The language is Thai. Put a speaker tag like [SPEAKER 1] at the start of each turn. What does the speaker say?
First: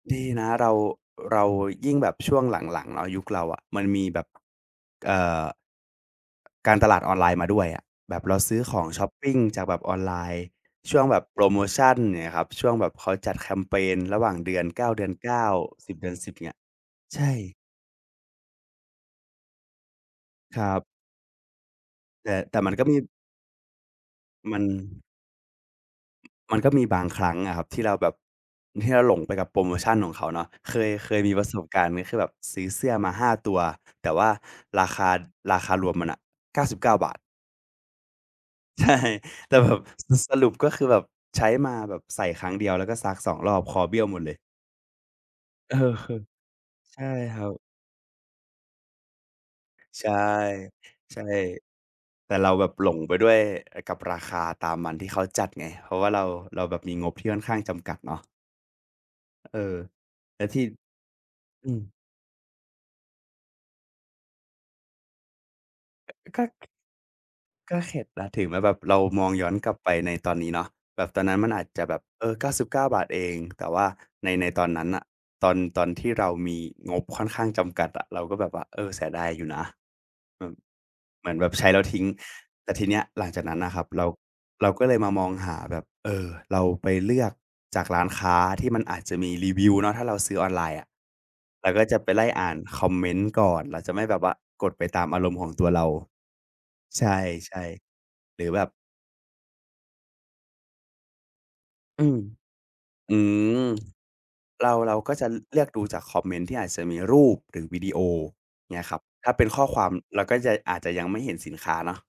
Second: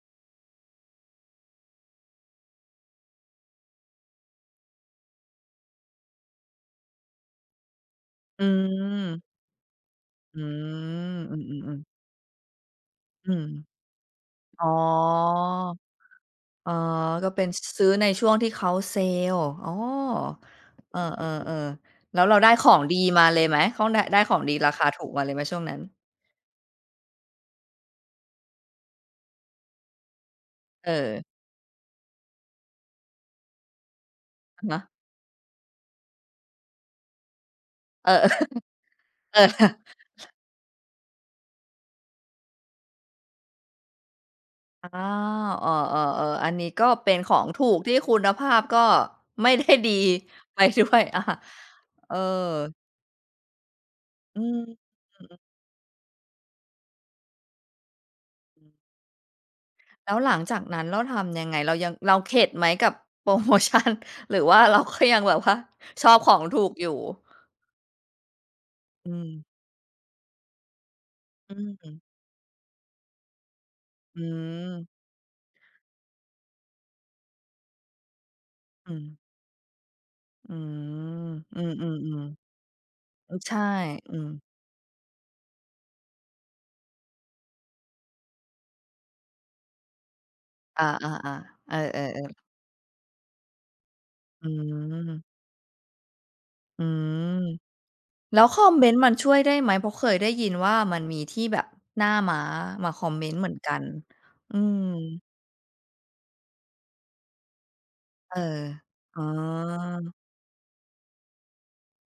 [SPEAKER 1] ดีนะเรา เรายิ่งแบบช่วงหลัง ๆ เนาะ ยุคเราอะมันมีแบบ เอ่อ การตลาดออนไลน์มาด้วยอะ แบบเรา
[SPEAKER 2] อ
[SPEAKER 1] ซื้อของช็อป
[SPEAKER 2] ืม
[SPEAKER 1] ปิงจากแบบออนไลน
[SPEAKER 2] อื
[SPEAKER 1] ์ ช่วงแบ
[SPEAKER 2] ม
[SPEAKER 1] บ
[SPEAKER 2] อื
[SPEAKER 1] โพรโม
[SPEAKER 2] อ
[SPEAKER 1] ช
[SPEAKER 2] ๆ ๆ
[SPEAKER 1] ัน อย่างเงี้ยครับ ช่วงแบบเขา
[SPEAKER 2] อ
[SPEAKER 1] จ
[SPEAKER 2] ื
[SPEAKER 1] ัด
[SPEAKER 2] ม
[SPEAKER 1] แคมเพนระหว่าง
[SPEAKER 2] อ๋อ
[SPEAKER 1] 9 เดือน 9 10 เดือน 10 อย่างเงี้ย
[SPEAKER 2] อ๋อ
[SPEAKER 1] ใช
[SPEAKER 2] ก็เป็น
[SPEAKER 1] ่
[SPEAKER 2] ซ ซื้อในช่วงที่เขาเซลส์ อ๋อ
[SPEAKER 1] ครับ
[SPEAKER 2] เออ ๆ ๆ แล้ว
[SPEAKER 1] แต่
[SPEAKER 2] เราได้
[SPEAKER 1] แต่
[SPEAKER 2] ข
[SPEAKER 1] มั
[SPEAKER 2] อ
[SPEAKER 1] นก
[SPEAKER 2] ง
[SPEAKER 1] ็ม
[SPEAKER 2] ด
[SPEAKER 1] ี
[SPEAKER 2] ีมาเลยไหม ของได้ ได้ของด
[SPEAKER 1] ม
[SPEAKER 2] ี
[SPEAKER 1] ัน
[SPEAKER 2] ราคาถูกมาเลยไหมช่วงนั้น?
[SPEAKER 1] มันก็มีบางครั้งอะครับที่เราแบบ ที่เราหลงไปกับโพรโมชันของเขาเนาะ เค
[SPEAKER 2] เ
[SPEAKER 1] ย เคย
[SPEAKER 2] ออ
[SPEAKER 1] มีประสบการณ์นี้ คือแบบซื้อเสื้อมา 5 ตัว แต่ว่า
[SPEAKER 2] อะฮ
[SPEAKER 1] ร
[SPEAKER 2] ะ
[SPEAKER 1] าคา ราคารวมมันน่ะ 99 บาท
[SPEAKER 2] เออ ๆ
[SPEAKER 1] ใช่
[SPEAKER 2] เออ
[SPEAKER 1] แต่แบบสรุป ก็คือแบบใช้มาแบบใส่ครั้งเดียว แล้วก็ซัก 2 รอบคอเบี้ยวหมดเลย
[SPEAKER 2] อา เออ
[SPEAKER 1] เออ
[SPEAKER 2] ๆ ๆ อันนี้ก็
[SPEAKER 1] ใช่
[SPEAKER 2] เป็นข
[SPEAKER 1] ค
[SPEAKER 2] อ
[SPEAKER 1] รั
[SPEAKER 2] ง
[SPEAKER 1] บ
[SPEAKER 2] ถูกที่คุณภาพก็ ไม่ได้ดี
[SPEAKER 1] ใช่
[SPEAKER 2] ไปด้วย
[SPEAKER 1] ใ
[SPEAKER 2] อ
[SPEAKER 1] ช
[SPEAKER 2] า
[SPEAKER 1] ่
[SPEAKER 2] เออ
[SPEAKER 1] แต่เราแบบหลงไปด้วยกับราค
[SPEAKER 2] อ
[SPEAKER 1] า
[SPEAKER 2] ืม
[SPEAKER 1] ตามมันที่เข
[SPEAKER 2] อื
[SPEAKER 1] า
[SPEAKER 2] มๆ
[SPEAKER 1] จัดไง เพราะว่าเรา เราแบบมีงบที่ค่อนข้างจำกัดเนาะ
[SPEAKER 2] อืม
[SPEAKER 1] เออ
[SPEAKER 2] แล้วหลั
[SPEAKER 1] แต
[SPEAKER 2] ง
[SPEAKER 1] ่
[SPEAKER 2] จ
[SPEAKER 1] ท
[SPEAKER 2] า
[SPEAKER 1] ี่
[SPEAKER 2] กนั้นเราทำยังไง?
[SPEAKER 1] อื
[SPEAKER 2] เรา
[SPEAKER 1] ม
[SPEAKER 2] ยัง เราเข็ดไหมกับ โพรโมชัน หรือว่าเราก็ยังแบบว่า ชอบขอ
[SPEAKER 1] ก
[SPEAKER 2] ง
[SPEAKER 1] ็
[SPEAKER 2] ถูกอยู่?
[SPEAKER 1] ก็เข็ดนะ ถึงแม้แบบเรา
[SPEAKER 2] อื
[SPEAKER 1] มอง
[SPEAKER 2] ม
[SPEAKER 1] ย้อนกลับไปในตอนนี้เนาะ แบบตอนนั้นมั
[SPEAKER 2] อ
[SPEAKER 1] น
[SPEAKER 2] ื
[SPEAKER 1] อาจจะแบ
[SPEAKER 2] ม
[SPEAKER 1] บ เออ 99 บาทเอง แต่ว่า
[SPEAKER 2] อื
[SPEAKER 1] ใน ในตอนน
[SPEAKER 2] ม
[SPEAKER 1] ั้นน่ะ ตอน ตอนที่เรามีงบค่อนข้างจำกัดอะ เราก็แบบว่า เอ
[SPEAKER 2] อ
[SPEAKER 1] อ
[SPEAKER 2] ื
[SPEAKER 1] เสีย
[SPEAKER 2] ม
[SPEAKER 1] ดายอยู่นะ อื
[SPEAKER 2] อื
[SPEAKER 1] ม
[SPEAKER 2] ม
[SPEAKER 1] เหมือนแบบ
[SPEAKER 2] อื
[SPEAKER 1] ใช้แล้วทิ้ง
[SPEAKER 2] ม
[SPEAKER 1] แต่ทีเนี้ย
[SPEAKER 2] ๆ
[SPEAKER 1] หลังจาก
[SPEAKER 2] ๆ ใ
[SPEAKER 1] น
[SPEAKER 2] ช
[SPEAKER 1] ั้
[SPEAKER 2] ่
[SPEAKER 1] นนะครับ เรา
[SPEAKER 2] อืม
[SPEAKER 1] เราก็เลยมามองหาแบบ เออ เราไปเลือกจากร้านค้าที่มันอาจจะมีรีวิวเนาะ ถ้าเราซื้อออนไลน์
[SPEAKER 2] อ
[SPEAKER 1] อ
[SPEAKER 2] า
[SPEAKER 1] ะ
[SPEAKER 2] ๆ
[SPEAKER 1] เร
[SPEAKER 2] ๆ
[SPEAKER 1] า
[SPEAKER 2] เออ
[SPEAKER 1] ก็จะไปไล่
[SPEAKER 2] ๆ ๆ
[SPEAKER 1] อ่านคอมเมนต์ก่อน เราจะไม่แบบว่า
[SPEAKER 2] อื
[SPEAKER 1] กดไปตามอา
[SPEAKER 2] ม
[SPEAKER 1] รมณ์ของตัวเรา
[SPEAKER 2] อื
[SPEAKER 1] ใช
[SPEAKER 2] ม
[SPEAKER 1] ่
[SPEAKER 2] แ
[SPEAKER 1] ๆ
[SPEAKER 2] ล
[SPEAKER 1] ห
[SPEAKER 2] ้
[SPEAKER 1] ร
[SPEAKER 2] ว
[SPEAKER 1] ือ
[SPEAKER 2] ค
[SPEAKER 1] แบ
[SPEAKER 2] อ
[SPEAKER 1] บ
[SPEAKER 2] มเมนต์มันช่วยได้ไหม? เพราะเคยได้ยินว่า มันมีที่แบบห
[SPEAKER 1] อ
[SPEAKER 2] น้
[SPEAKER 1] ื
[SPEAKER 2] า
[SPEAKER 1] ม
[SPEAKER 2] ม้ามาคอ
[SPEAKER 1] อ
[SPEAKER 2] ม
[SPEAKER 1] ื
[SPEAKER 2] เมนต์เหมือน
[SPEAKER 1] ม
[SPEAKER 2] กัน อื
[SPEAKER 1] เรา
[SPEAKER 2] ม
[SPEAKER 1] เราก็จะเลือกดูจากคอมเมนต์ที่อาจจะมีรูปหรือวิดีโอ
[SPEAKER 2] เออ
[SPEAKER 1] เงี้ยครับ
[SPEAKER 2] อ๋
[SPEAKER 1] ถ้าเป็นข้อความ
[SPEAKER 2] อ
[SPEAKER 1] เราก็ ย อาจจะยังไม่เห็นสินค้าเนาะ